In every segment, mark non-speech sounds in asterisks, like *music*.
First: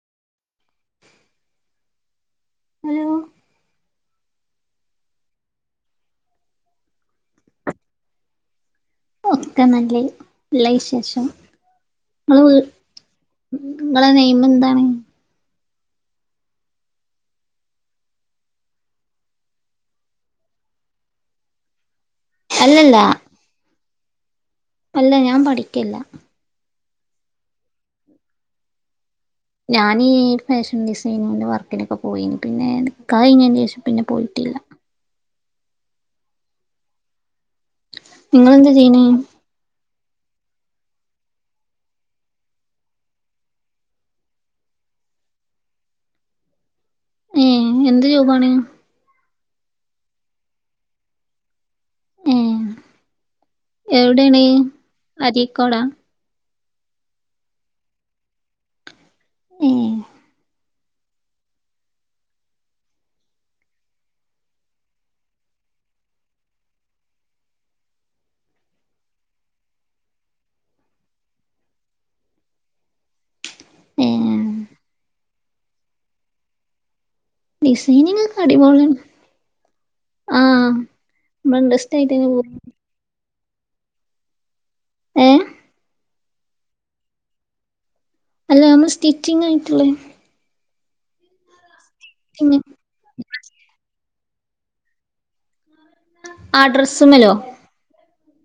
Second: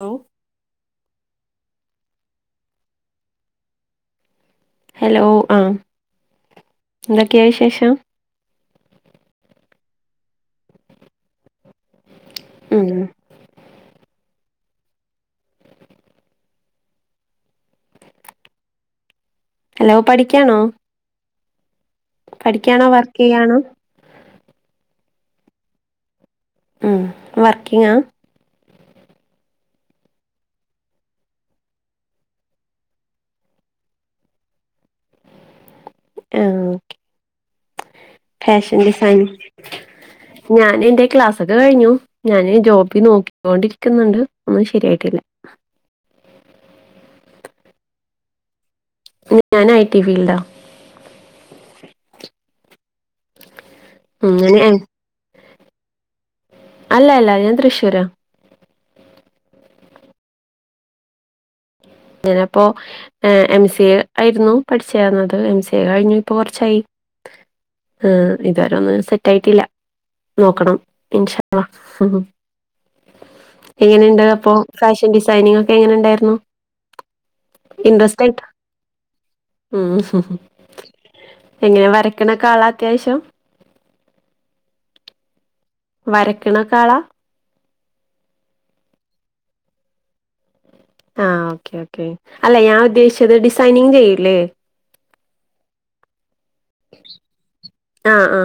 Hello hello hello ആ എന്തൊക്കെയാ വിശേഷം നല്ലല്ല വിശേഷം ഉം നിങ്ങളെ നെയമം എന്താണ് ഹലോ പഠിക്കാണോ പഠിക്കണോ അല്ലല്ല വർക്ക് ചെയ്യാണോ അല്ല ഞാൻ പഠിക്കില്ല ഉം വർക്കിംഗാ ഞാനീ ഫാഷൻ ഡിസൈനിങ്ങന്റെ വർക്കിനൊക്കെ പോയിന് പിന്നെ കഴിഞ്ഞതിന് ശേഷം പിന്നെ പോയിട്ടില്ല *unintelligible* ആഹ ഓകെ നിങ്ങളെന്താ ഫാഷൻ ചെയ്യണേ ഡിസൈനി ഞൻ എന്റെ ക്ലാസ്ക്കെ കഴിഞ്ഞു ഞാന് ജോബി നോക്കിക്കോണ്ടിരിക്കുന്നുണ്ട് ഒന്നും ശരിയായിട്ടില്ല *inaudible* ബണ ഞാൻ ഐ ടി ഫീൽഡാ ഏ എവിടെയാണ് അങ്ങനെ അരീക്കോടാ അല്ല അല്ല ഞാൻ തൃശ്ശൂരാ ഏ ഞാനപ്പോ എം സി എ ആയിരുന്നു പഠിച്ചേർന്നത് എം സി എ കഴിഞ്ഞു ഇപ്പൊ കുറച്ചായി ആ ഇതുവരെ ഒന്നും സെറ്റ് ആയിട്ടില്ല നോക്കണം ഇൻഷ അള്ളാ ഏ എങ്ങനെയുണ്ട് അപ്പൊ ഫാഷൻ ഡിസൈനിങ് ഒക്കെ എങ്ങനെ ഉണ്ടായിരുന്നു ഡിസൈനിങ് ഒക്കെ അടി പോളിയാ ഉ നമ്മള് എങ്ങനെ ഇൻട്രസ്റ്റ് ആയിട്ടന്നെ വരക്കണക്കെ പോവും ആളാ അത്യാവശ്യം ഏ വരക്കണക്കാളാ അല്ല നമ്മ സ്റ്റിച്ചിങ് ആയിട്ടുള്ളേ ആ ഓക്കേ ഓക്കേ അല്ല പിന്നെ ഞാൻ ഉദ്ദേശിച്ചത് ഡിസൈനിങ് ചെയ്യൂല്ലേ ആ ഡ്രസ്സുമല്ലോ അ ആ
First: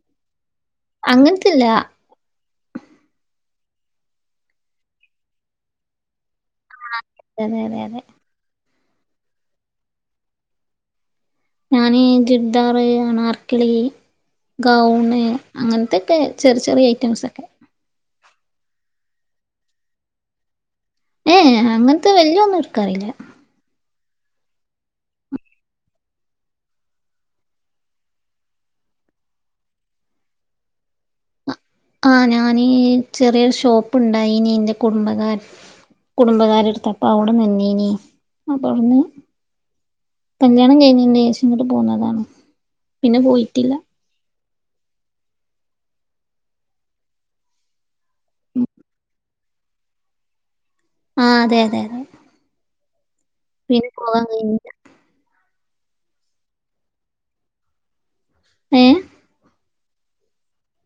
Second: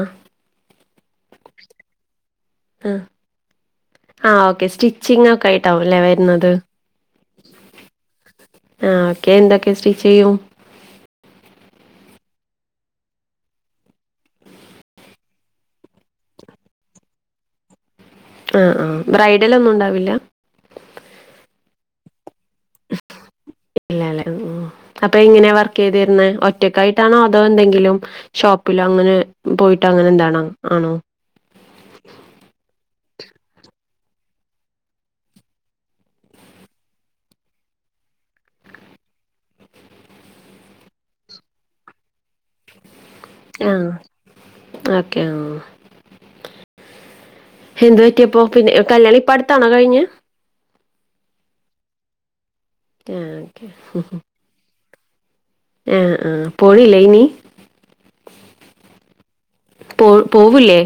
അങ്ങനത്തില്ല ആ ആ ഓക്കെ സ്റ്റിച്ചിംഗ് ഒക്കെ ആയിട്ടാവും അല്ലേ വരുന്നത് അതെ അതെ അതെ ആ ഓക്കെ എന്തൊക്കെ സ്റ്റിച്ച് ചെയ്യും ഞാന് ചുടിദാർ ആനാർക്കലി ഗൗണ് അങ്ങനത്തെ ഒക്കെ ചെറിയ ചെറിയ ഐറ്റംസ് ഒക്കെ ആ ആ ബ്രൈഡലൊന്നും ഉണ്ടാവില്ല ഏ അങ്ങനത്തെ വല്യൊന്നും എടുക്കാറില്ല ഇല്ലല്ലോ അപ്പൊ എങ്ങനെ വർക്ക് ചെയ്തിരുന്നത് ഒറ്റക്കായിട്ടാണോ അതോ എന്തെങ്കിലും ഷോപ്പില അങ്ങനെ പോയിട്ട് അങ്ങനെ എന്താണ് ആണോ ആ ഞാനീ ചെറിയൊരു ഷോപ്പുണ്ടായി ഇനി എന്റെ കുടുംബകാരൻ കുടുംബകാരടുത്തപ്പ അവിടെ നിന്നീനി അപ്പ അവിടന്ന് കല്യാണം കഴിഞ്ഞതിൻ്റെ ശേഷം ഇങ്ങോട്ട് പോന്നതാണ് പിന്നെ പോയിട്ടില്ല ആഹ് ഓക്കെ എതു പറ്റിയപ്പോ പിന്നെ കല്യാണം ഇപ്പ അടുത്താണോ കഴിഞ്ഞത് ആ അതെ അതെ അതെ ആഹ് ഓക്കെ പിന്നെ പോവാൻ കഴിഞ്ഞില്ല ആ ആ പോണില്ലേ നീ ഏ പോ പോവില്ലേ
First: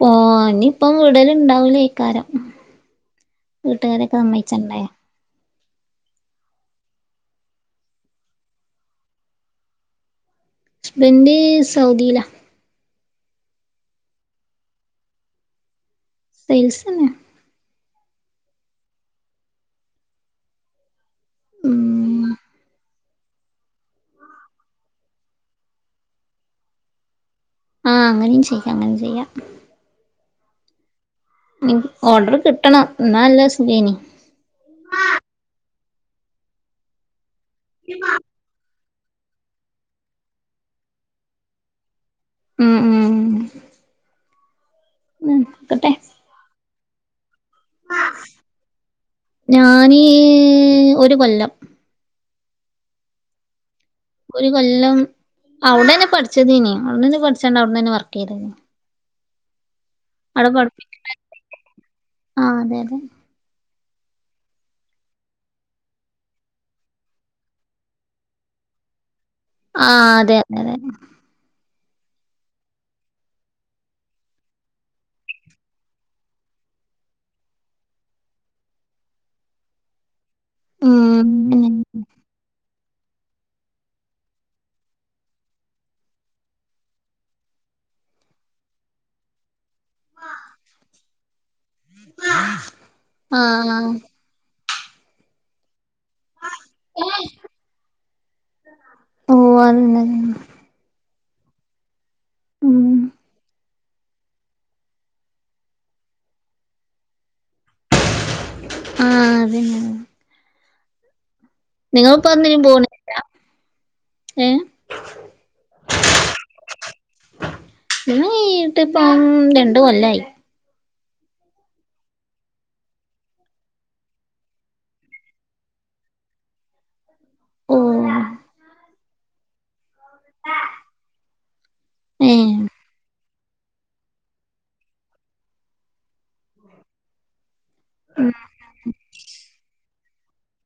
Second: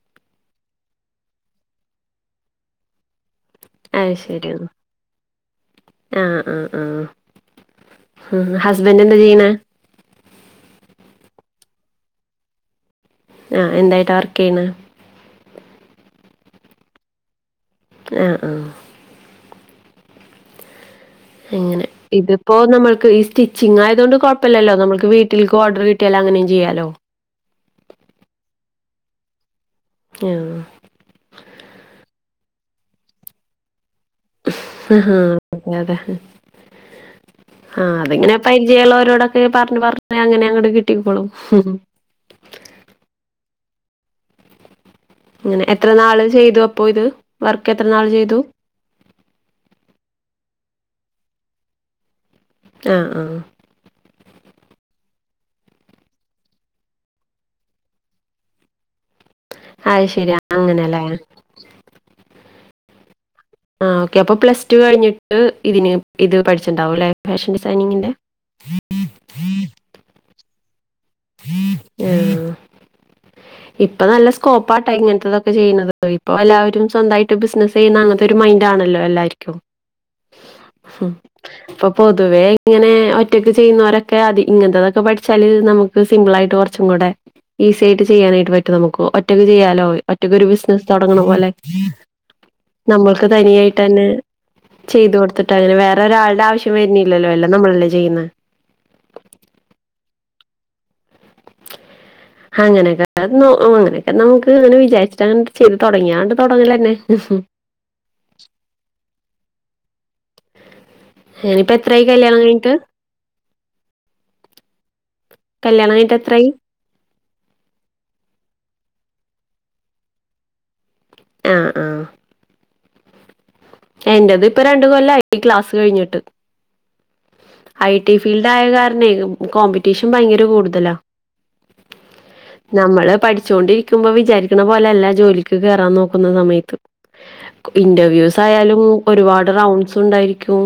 പോവാൻ ഇനിയിപ്പ വിടലുണ്ടാവില്ലേയ്ക്കാരം വീട്ടുകാരൊക്കെ സമ്മയിച്ചണ്ടേ അ ആ ആ ഹസ്ബൻറ് എന്താ ചെയ്യണ് ഹസ്‌ബൻ്റ് സൗദിയിലാ ആ എന്തായിട്ടാ വർക്ക് ചെയ്യണ് സെയിൽസ് തന്നെ ആ ആ എങ്ങനെ ഉം ഇതിപ്പോ നമ്മൾ ഈ സ്റ്റിച്ചിങ് ആയതു കൊണ്ട് കൊഴപ്പില്ലല്ലോ നമുക്ക് വീട്ടിൽക്ക് ഓർഡർ കിട്ടിയാലും അങ്ങനെയും ചെയ്യാലോ ആ അങ്ങനെയും ചെയ്യാം അങ്ങനെ ചെയ്യാം ആഹ് ഓഡർ കിട്ടണം എന്നാല്ലേ സുകെയ്നി ആ അതെ അതെ ആ അതങ്ങനെപ്പരിചയ- രോടൊക്കെ പറഞ്ഞ് പറഞ്ഞ് അങ്ങനെ അങ്ങോട്ട് കിട്ടിക്കോളും ഉം *inaudible* ഉം അങ്ങനെ എത്രനാള് ചെയ്തു അപ്പോ ഇത് വർക്ക് എത്ര നാള് ചെയ്തു ഞാനി ഒരുകൊല്ലം ആഹ് ആഹ് ഒരുകൊല്ലം അവിടെന്നെ പഠിച്ചതേനി അവിടന്നെ പഠിച്ചണ്ട് അവിടന്നെ വർക്ക് ചെയ്താരുന്നു അയ്ശെരി അങ്ങനല്ലേ ആഹ് അതെ അതെ ആ ഓക്കെ അപ്പൊ പ്ലസ് ടു കഴിഞ്ഞിട്ട് ഇതിന് ഇത് പഠിച്ചിട്ടുണ്ടാവുല്ലെ ഫാഷൻ ഡിസൈനിങ്ങിന്റെ ആഹ് അതെ അങ്ങനന്നെ ഉം ഇപ്പൊ നല്ല സ്കോപ്പാട്ടാ ഇങ്ങനത്തെതൊക്കെ ചെയ്യ്ണത് ഇപ്പൊ എല്ലാവരും സ്വന്തായിട്ട് ബിസിനസ് ചെയ്യുന്ന അങ്ങനത്തൊരു മൈ മൈൻറ്റാണല്ലോ എല്ലാര്ക്കും മു ഉം പിന്നെ ഇപ്പപൊതുവെ ഇങ്ങനെ ഒറ്റക്ക് ചെയ്യുന്നോരൊക്കെ അത് ഇങ്ങനത്തെതൊക്കെപഠിച്ചാല് നമുക്ക് സിമ്പിളായിട്ട് കുറച്ചുകൂടെ ഈസിയായിട്ട് ചെയ്യാനായിട്ട് പറ്റും നമുക്ക് ഒറ്റയ്ക്ക് ചെയ്യാ ല്ലോ ഒറ്റക്കൊരു ബിസിനസ്സ് തൊടങ്ങണപോലെ നമ്മൾക്ക് ആഹ് തനിയായിടതാന്നെ ചെയ്ത്കൊടുത്തിട്ട് അങ്ങനെ വേറെ ഒരാളുടാവശ്യം വരുന്നില്ലല്ലോ എല്ലാം നമ്മളല്ലേ ചെയ്യുന്നെ ഓഹ് അതന്നെ അതന്നെ ഉം അങ്ങനെക്കാർന്നു അങ്ങനെ നമുക്ക് അങ്ങനെ വിചാരിച്ചങ്ങ്ണ്ട് ചെയ്ത് തുടങ്ങിയാണ്ട് തുടങ്ങലന്നെ ആഹ് അതേനെ ഇനിപ്പെത്രായി കല്യാണം കിയിഞ്ഞിട്ട് പോണില്ല ഏഹ് കല്യാണംകഴിഞ്ഞിട്ടെത്രായി അത്കയിട്ടിപ്പം രണ്ട്കൊല്ലായി ആഹ് ആഹ് എന്റെതിപ്പൊ രണ്ട്കൊല്ലയി ക്ലാസ് കഴിഞ്ഞിട്ട് ഐ. ടി. ഓഹ് ഫീൽഡായ കാരണേ കോമ്പറ്റീഷൻ ഭയങ്കര കൂടുതലാ ഏഹ് നമ്മള് പഠിച്ചോണ്ടിരിക്കുമ്പോ വിചാരിക്കണപോലെല്ല ജോലിക്ക് കേറാന്നോക്കുന്ന സമയത്ത് ഇന്റർവ്യൂസ് യാലും ഒരുപാട് റൗണ്ട്സുണ്ടായിരിക്കും.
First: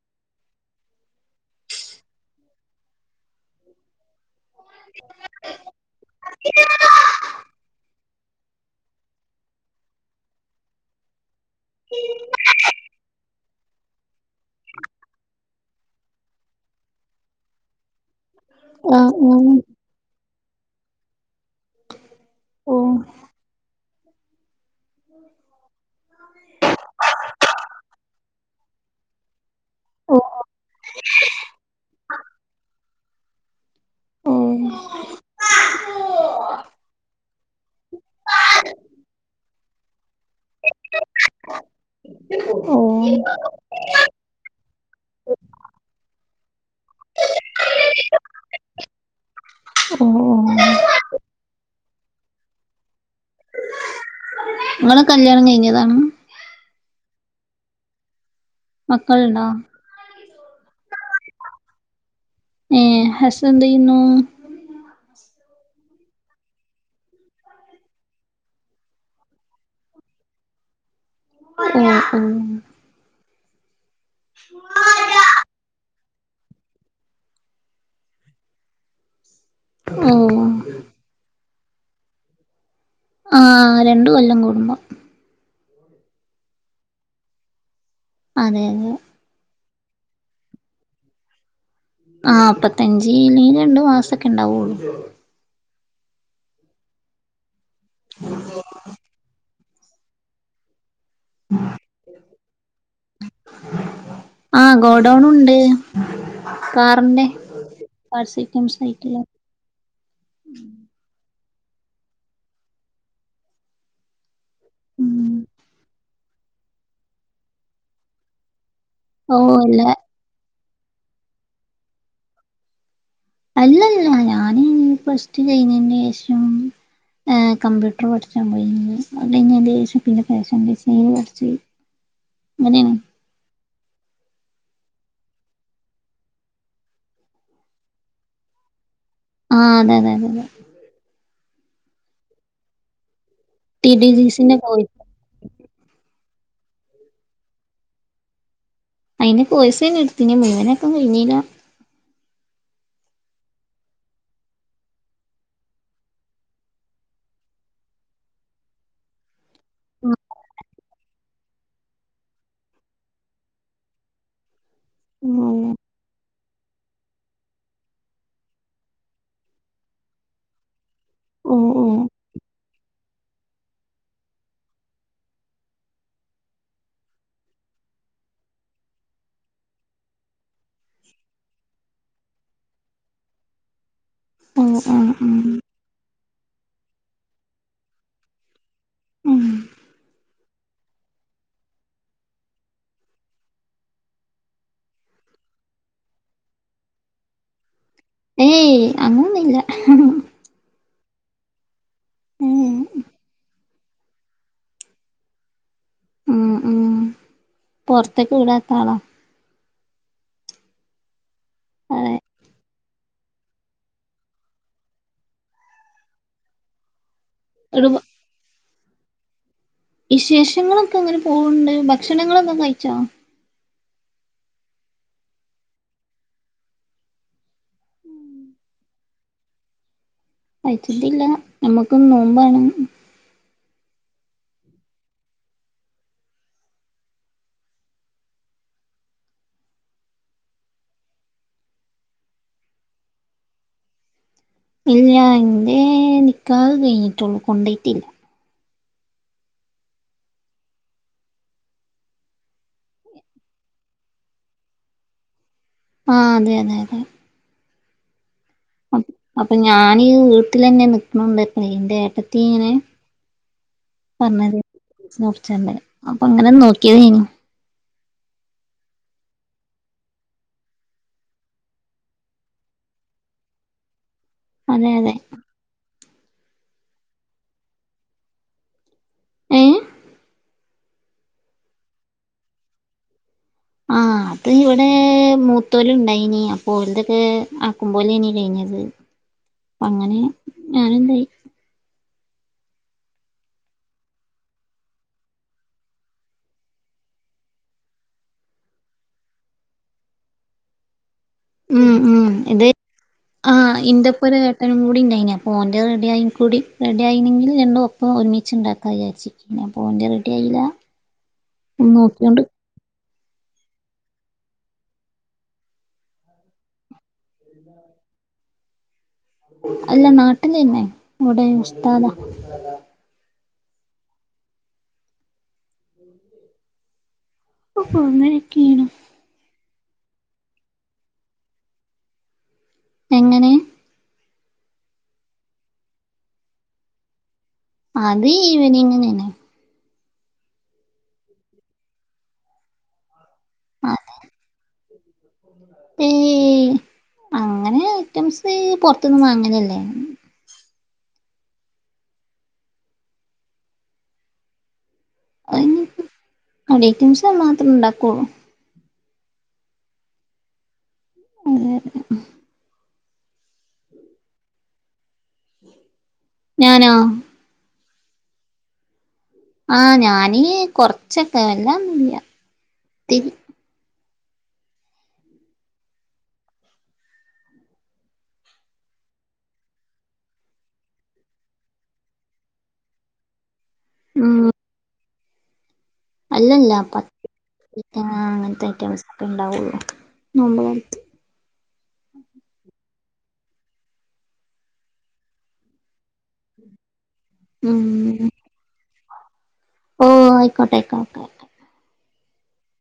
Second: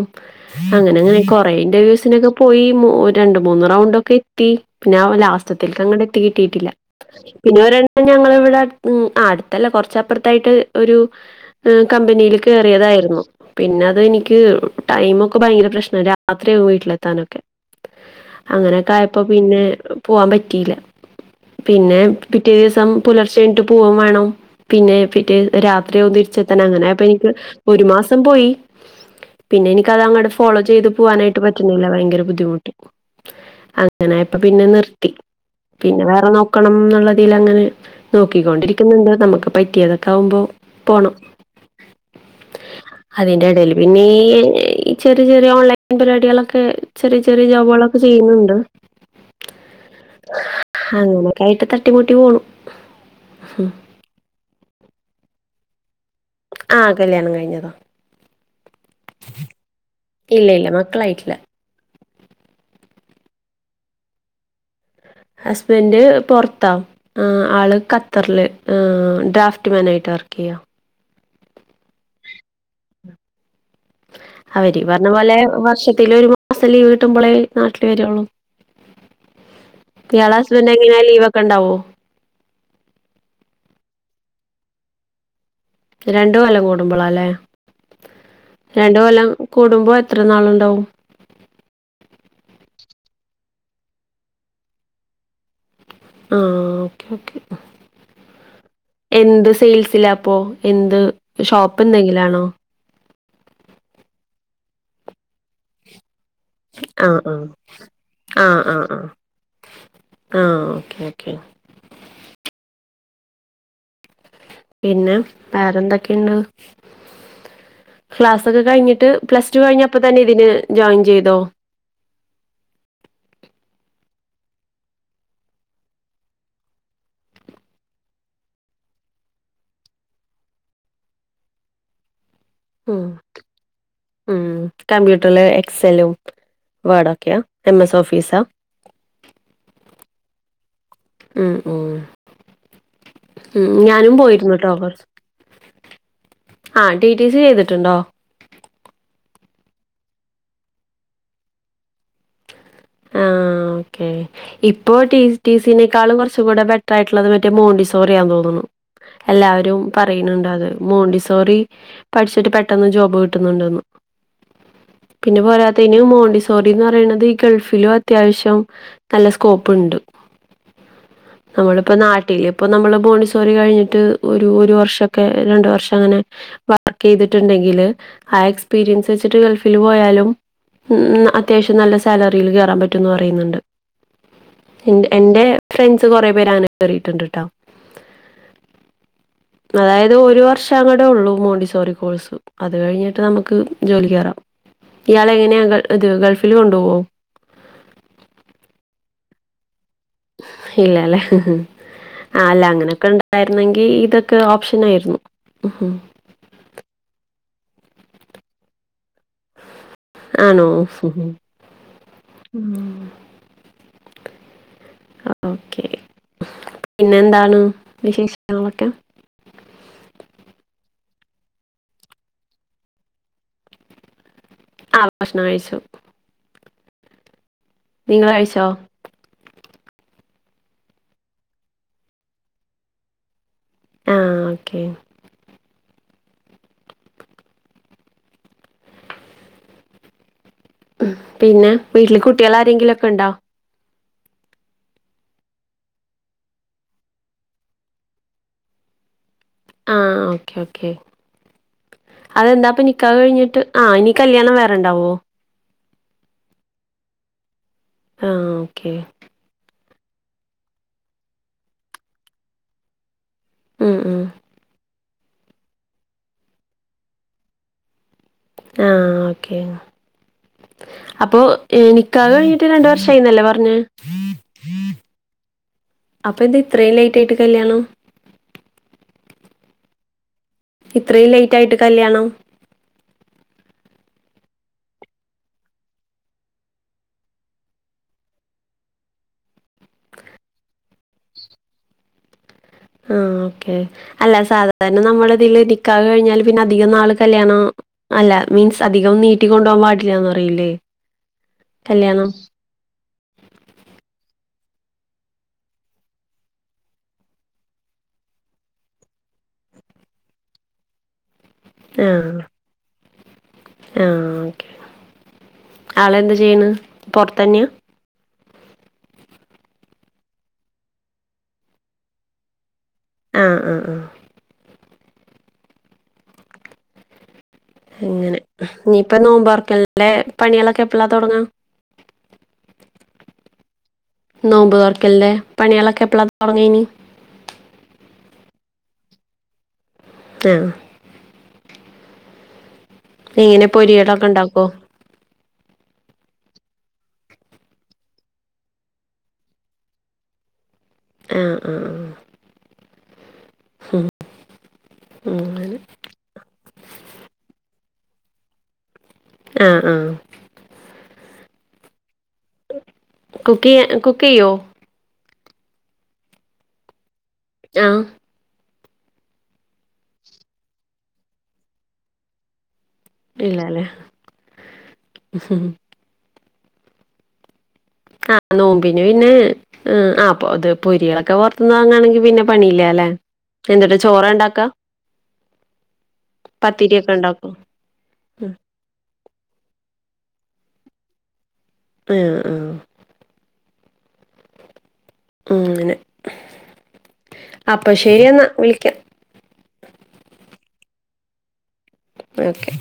അങ്ങനങ്ങനെ കൊറേ ഇന്റർവ്യൂസിനൊക്കെ പോയി ഓഹ് രണ്ട്മൂന്ന് റൗണ്ടൊക്കെ ത്തി പിന്നെ ഔ ലാസ്റ്റത്തിൽക്കങ്ങടെത്തി കിട്ടിയിട്ടില്ല. പിന്നെ ഒരെണ്ണം ഞങ്ങളിവിടെട് ഉം ആഹ് ‌ അട്ത്തല്ല കുറച്ചപ്പുറത്തായിട്ട് ഒരു കമ്പനിയിലിക്ക് തായിരുന്നു. പിന്നെ അത് നിക്ക് ടൈമൊക്കെ ഭയങ്കര പ്രശ്നാ. രാത്രിയാകും വീട്ടിലെത്താനൊക്കെ. ആഹ് അങ്ങനെയൊക്കായപ്പോ ആഹ് പിന്നെ പോവാൻ പറ്റിയില്ല. പിന്നെ ഓ പിറ്റേദിവസം പുലർച്ചെ എണിറ്റ് പോവും വേണം. പിന്നെ പിറ്റേ രാത്രിയാകും തിരിച്ചെത്തൻ. അങ്ങനെയായപ്പെനിക്ക് ഒരുമാസം പോയി. പിന്നെ ഓ എനിക്കതങ്ങട് ഫോളോ ചെയ്ത് പോവാനായിട്ട് പറ്റുന്നില്ല. ഭയങ്കരബുദ്ധിമുട്ട്. ഓ അങ്ങനായപ്പ പിന്നെ നിർത്തി. പിന്നെ വേറെ നോക്കണം ന്നുള്ളതില് അങ്ങനെ നോക്കിക്കൊണ്ടിരിക്കുന്നുണ്ട് നമുക്ക് പറ്റിയതൊക്കാഉമ്പോ പോണം. ഓ ഓ അതിന്റെടേല് പിന്നെ ഈ ചെറിയ റിയ ഓൺലൈൻ പരിപാടികളൊക്കെ ചെറിയചെറിയ ജോബുകളൊക്കെ ചെയ്യുന്നുണ്ട്. ഓ അങ്ങനൊക്കായിട്ട് ത ട്ടിമുട്ടി പോണു. ങ്ങളെ കല്യാണംകഴിഞ്ഞതാണ്? ആഹ് കല്യാണംകഴിഞ്ഞതാ. മക്കള്ണ്ടാ? ഇല്ല-ഇല്ല മക്കളായിട്ടില്ല ഏ ഹസ്സെന്തെയ്യുന്നു ഹസ്ബന്റ് പൊറത്താ ആള് ഖത്തറില് ഡ്രാഫ്റ്റ്മാനേജർ വർക്കെയ്യാ ആ-ആ അവര് പറഞ്ഞ പോലെ വർഷ ത്തിലൊ ഒരുമാസം ലീവ് കിട്ടുമ്പോളേ നാട്ടിൽ വരുള്ളൂ ഓ ഓ യാളെ ഹസ്ബൻഡ എങ്ങനെ ലീവോക്കെ ഇണ്ടാവോ ആ രണ്ടു കൊല്ലം കൂടുമ്പോം രണ്ടു കൊല്ലം കൂടുമ്പോളാല്ലേ അതെ അതെ കൂടുമ്പോൾ എത്ര നാളുണ്ടാവും ആ നൽപ്പത്തഞ്ച് ഇല്ലെകിൽ രണ്ടു മാസൊക്കെ ഇണ്ടാവുള്ളു ആ ഓക്കെ ഓക്കെ എന്ത് സെയിൽസില അപ്പൊ എന്ത് ഷോപ്പെന്തെങ്കിലുമാണോ ആ ഗോഡൗണുണ്ട് ആഹ് കാറിന്റെ ആഹ്. *unintelligible* ആ ഓക്കെ ഓക്കെ പിന്നെ ഉം വേറെന്തൊക്കെയുണ്ട് ക്ലാസ്സൊക്കെ കഴിഞ്ഞി ട്ട് ഓ പ്ലസ് ടു അല്ല കഴിഞ്ഞപ്പോ തന്നെ ഇതിന് ജോയിൻ ചെയ്തോ അല്ലല്ല ഞാന് പ്ലസ്‌ ടു കഴിഞ്ഞതിനുശേഷം കമ്പ്യൂർ പഠിച്ചാൻ പോയി അത് കഴിഞ്ഞതിനുശേഷം പിന്നെ ഫാഷൻ ഡിസൈൻ പഠിച്ചു ഉം ഉം കമ്പ്യൂട്ടറില എക്സെല്ലും വേർഡൊക്കെയോ എം എസ് ഓഫീസാ ആ അതെ അതെ അതെ അതെ ഉം ഉം ഉം ടി ടി ഞാനും സി സിന്റെ പോയിരുന്നട്ടോ കോഴ്സ് കൊറച്ചൊക്കെ ആ ടി ടി സി ചെയ്തിട്ടുണ്ടോ അയിന്റെ കോഴ്സ് എടുത്തിന് മുഴുവനാക്കാൻ കഴഞ്ഞീല്ല ആ ആ ഒക്കെ ഇപ്പൊ ടിസിനേക്കാൾ കുറച്ച് കൂടെ ബെറ്റർ ആയിട്ടുള്ളത് മറ്റേ മോണ്ടിസോറിയാൻ തോന്നുന്നു എല്ലാവരും ആ, പറയുന്നുണ്ട് അത് മോണ്ടി സോറി പഠിച്ചിട്ട് പെട്ടെന്ന് ജോബ് കിട്ടുന്നുണ്ടന്ന് പിന്നെ ഓ പോരാത്തതിന് മോണ്ടി സോറിന്ന് പറയുന്നത് ഈ ഗൾഫ് ലും അത്യാവശ്യം നല്ല സ്കോപ്പുണ്ട് ഓ ഓ ഇപ്പൊ നമ്മള് മോണ്ടിസോറി കഴിഞ്ഞിട്ട് ഒരു ഒരു വർഷോക്കെ രണ്ട് വർഷം അങ്ങനെ വർക്ക് ചെയ്തിട്ടുണ്ടെങ്കിൽ ഉണ്ടെങ്കിൽ ആ എക്സ്പീരിയൻസ് വെച്ചിട്ട് ഗൾഫിൽ പോയാലും അത്യാവശ്യം നല്ല സാലറി കയറാൻ പറ്റുമെന്ന് പറയുന്നുണ്ട് ഓ ആ ആ ന്റെ എന്റെ ഫ്രണ്ട്‌സ് കുറേപേർ അങ്ങനെ കയറിയിട്ടുണ്ട്ട്ടോ ഉം. അതായത് ഒരു വർഷം അങ്ങാട്ടൊള്ളു മോണ്ടിസോറി കോഴ്സ് അത് കഴിഞ്ഞിട്ട് നമുക്ക് ജോലി കയറാം ഇയാൾ എങ്ങനെയാ ഇത് ഗൾഫിൽ കൊണ്ടുപോവോ ഏയ് അങ്ങനെന്നുള്ള ഇല്ലല്ലേ ആ അല്ല ഏയ്. അങ്ങനെയൊക്കെ ഉണ്ടായിരുന്നെങ്കിൽ ഇതൊക്കെ ഓപ്ഷൻ ആയിരുന്നു മ്മ്ഹ്ഹ് *inaudible* പുറത്തേക്ക് വിടാത്താളാ ആണോ അതെ ഓക്കെ പിന്നെ എന്താണ് ഒരു ബ- വിശേഷങ്ങളൊക്കെ വിശേഷങ്ങളൊക്കെ അങ്ങനെ പോവണ്ട് ഭക്ഷണങ്ങളൊക്കെ കഴിച്ചോ ആ ഭക്ഷണം കഴിച്ചു നിങ്ങൾ കഴിച്ചോ കഴിച്ചിട്ടില്ല നമ്മുക്കിന്ന് നോമ്പാണ് ആ ഓക്കെ ഉ പിന്നെ വീട്ടില് കുട്ടികൾ ആരെങ്കിലുമൊക്കെ ഉണ്ടോ ഇല്ല എന്റെ നിക്കാഹ് കഴിഞ്ഞിട്ടുള്ളൂ കൊണ്ടയിട്ടില്ല ആ ഓക്കെ ഓക്കെ അതെന്താപ്പൊ നിക്കാ കഴിഞ്ഞിട്ട് ആഹ് ഇനി കല്യാണം വേറെണ്ടാവോ ആ അതെ അതെ അതെ ആ ഓക്കെ അപ്പൊ ഞാനീ വീട്ടിൽ തന്നെ നിക്കുന്നുണ്ട്പ്പ എന്റെ ഏട്ടത്തി ഇങ്ങനെ ഉ ഉ അപ്പ അങ്ങനെ നോക്കിയത്നു ആഹഓക്കെ അപ്പൊ നിക്കാവ് കഴിഞ്ഞിട്ട് രണ്ട വർഷം ആയിന്നല്ലേ പറഞ്ഞഞ് അതെ അതെ അപ്പൊ എന്താ ഇത്രയും ലേറ്റ് ആയിട്ട് കല്യാണോ ഏ ഇത്രയും ലേറ്റ് ആയിട്ട് കല്യാണം ആഹ് അത് ഇവിടെ മൂത്തോല ഉണ്ടായിനി അപ്പലതൊക്കെ ആക്കും പോലെ ഇനി കഴിഞ്ഞത് അപ്പ അങ്ങനെ ഞാന എന്തായി ആ ഓക്കെ അല്ല സാധാരണ നമ്മളതില് നിക്ക കഴിഞ്ഞാല് പിന്നെ അധികം നാള് കല്യാണ അല്ല മീൻസ് അധികം നീട്ടി കൊണ്ടുപോകാൻ പാടില്ലന്ന് അറിയില്ലേ ഉം ഉ ഇത് ആ ഇന്റെ പോ ഒത്തനും കൂടി ഉണ്ടായിരുന്നു അപ്പോൾഓൻറെഡിയയിും കൂടി റെഡിയ ആയിന്നെങ്കിൽ രണ്ടും ഒപ്പം ഒരുമിച്ച് ഉണ്ടാക്കാ വിച്ചിരിക്കുന്നത് ഞാ പോന് റെഡി ആയില്ല ഒന്ന് നോക്കിയോണ്ട് ആ ഓെ ആളെന്താ ചെയ്യണ് പൊറത്തന്നെയ അല്ല നാട്ടന്ന് തന്നെ ഇവിടെ ഉസ്താതാ ആ ആ ആ ഉ *unintelligible* ഇങ്ങനെ നീ ഇപ്പ നോമ്പാർക്ക നല്ലെ പണികളൊക്കെ എപ്പഴാ തുടങ്ങാ എങ്ങനെ നോമ്പ് തർക്കലേ പണികളൊക്കെ എപ്പഴാ തുടങ്ങനി അത് ഈവനിങ്നെ ആ ഇങ്ങനെ പൊരികളൊക്കെ ഉണ്ടാക്കോ ഏ അങ്ങനെ ഐറ്റംസ് പുറത്തന്ന് വാങ്ങനല്ലേ ആ ആ ആ ഹഹ അടക്ക നിസം മാത്രം ഇണ്ടാക്കള്ളൂ ആ ആ അത അതെ കുക്കി കുക്ക് ചെയ്യോ ഞാനാ ആ ആഹഞാന് കൊറച്ചൊക്കെ എല്ലാം ഇ ഇല്ലല്ലേ ആഹ് നോമ്പിന് പിന്നെ ആത് പൊരികളൊക്കെ പുറത്തുന്ന് താങ്ങാണെങ്കി പിന്നെ പണിയില്ലല്ല എന്തട്ടാ ചോറ ഉം ഉണ്ടാക്ക അല്ലല്ല പ അങ്ങനത്തെ ഐറ്റംസ് ഒക്കെ ഇണ്ടാവുള്ളു നമ്മ ഏ ആ ഉം അങ്ങനെ അപ്പ ശരിയെന്നാ വിളിക്കാം ഓ ആയിക്കോട്ടെ ആയിക്കോട്ടെ ആയിക്കോട്ടെ ഓക്കെ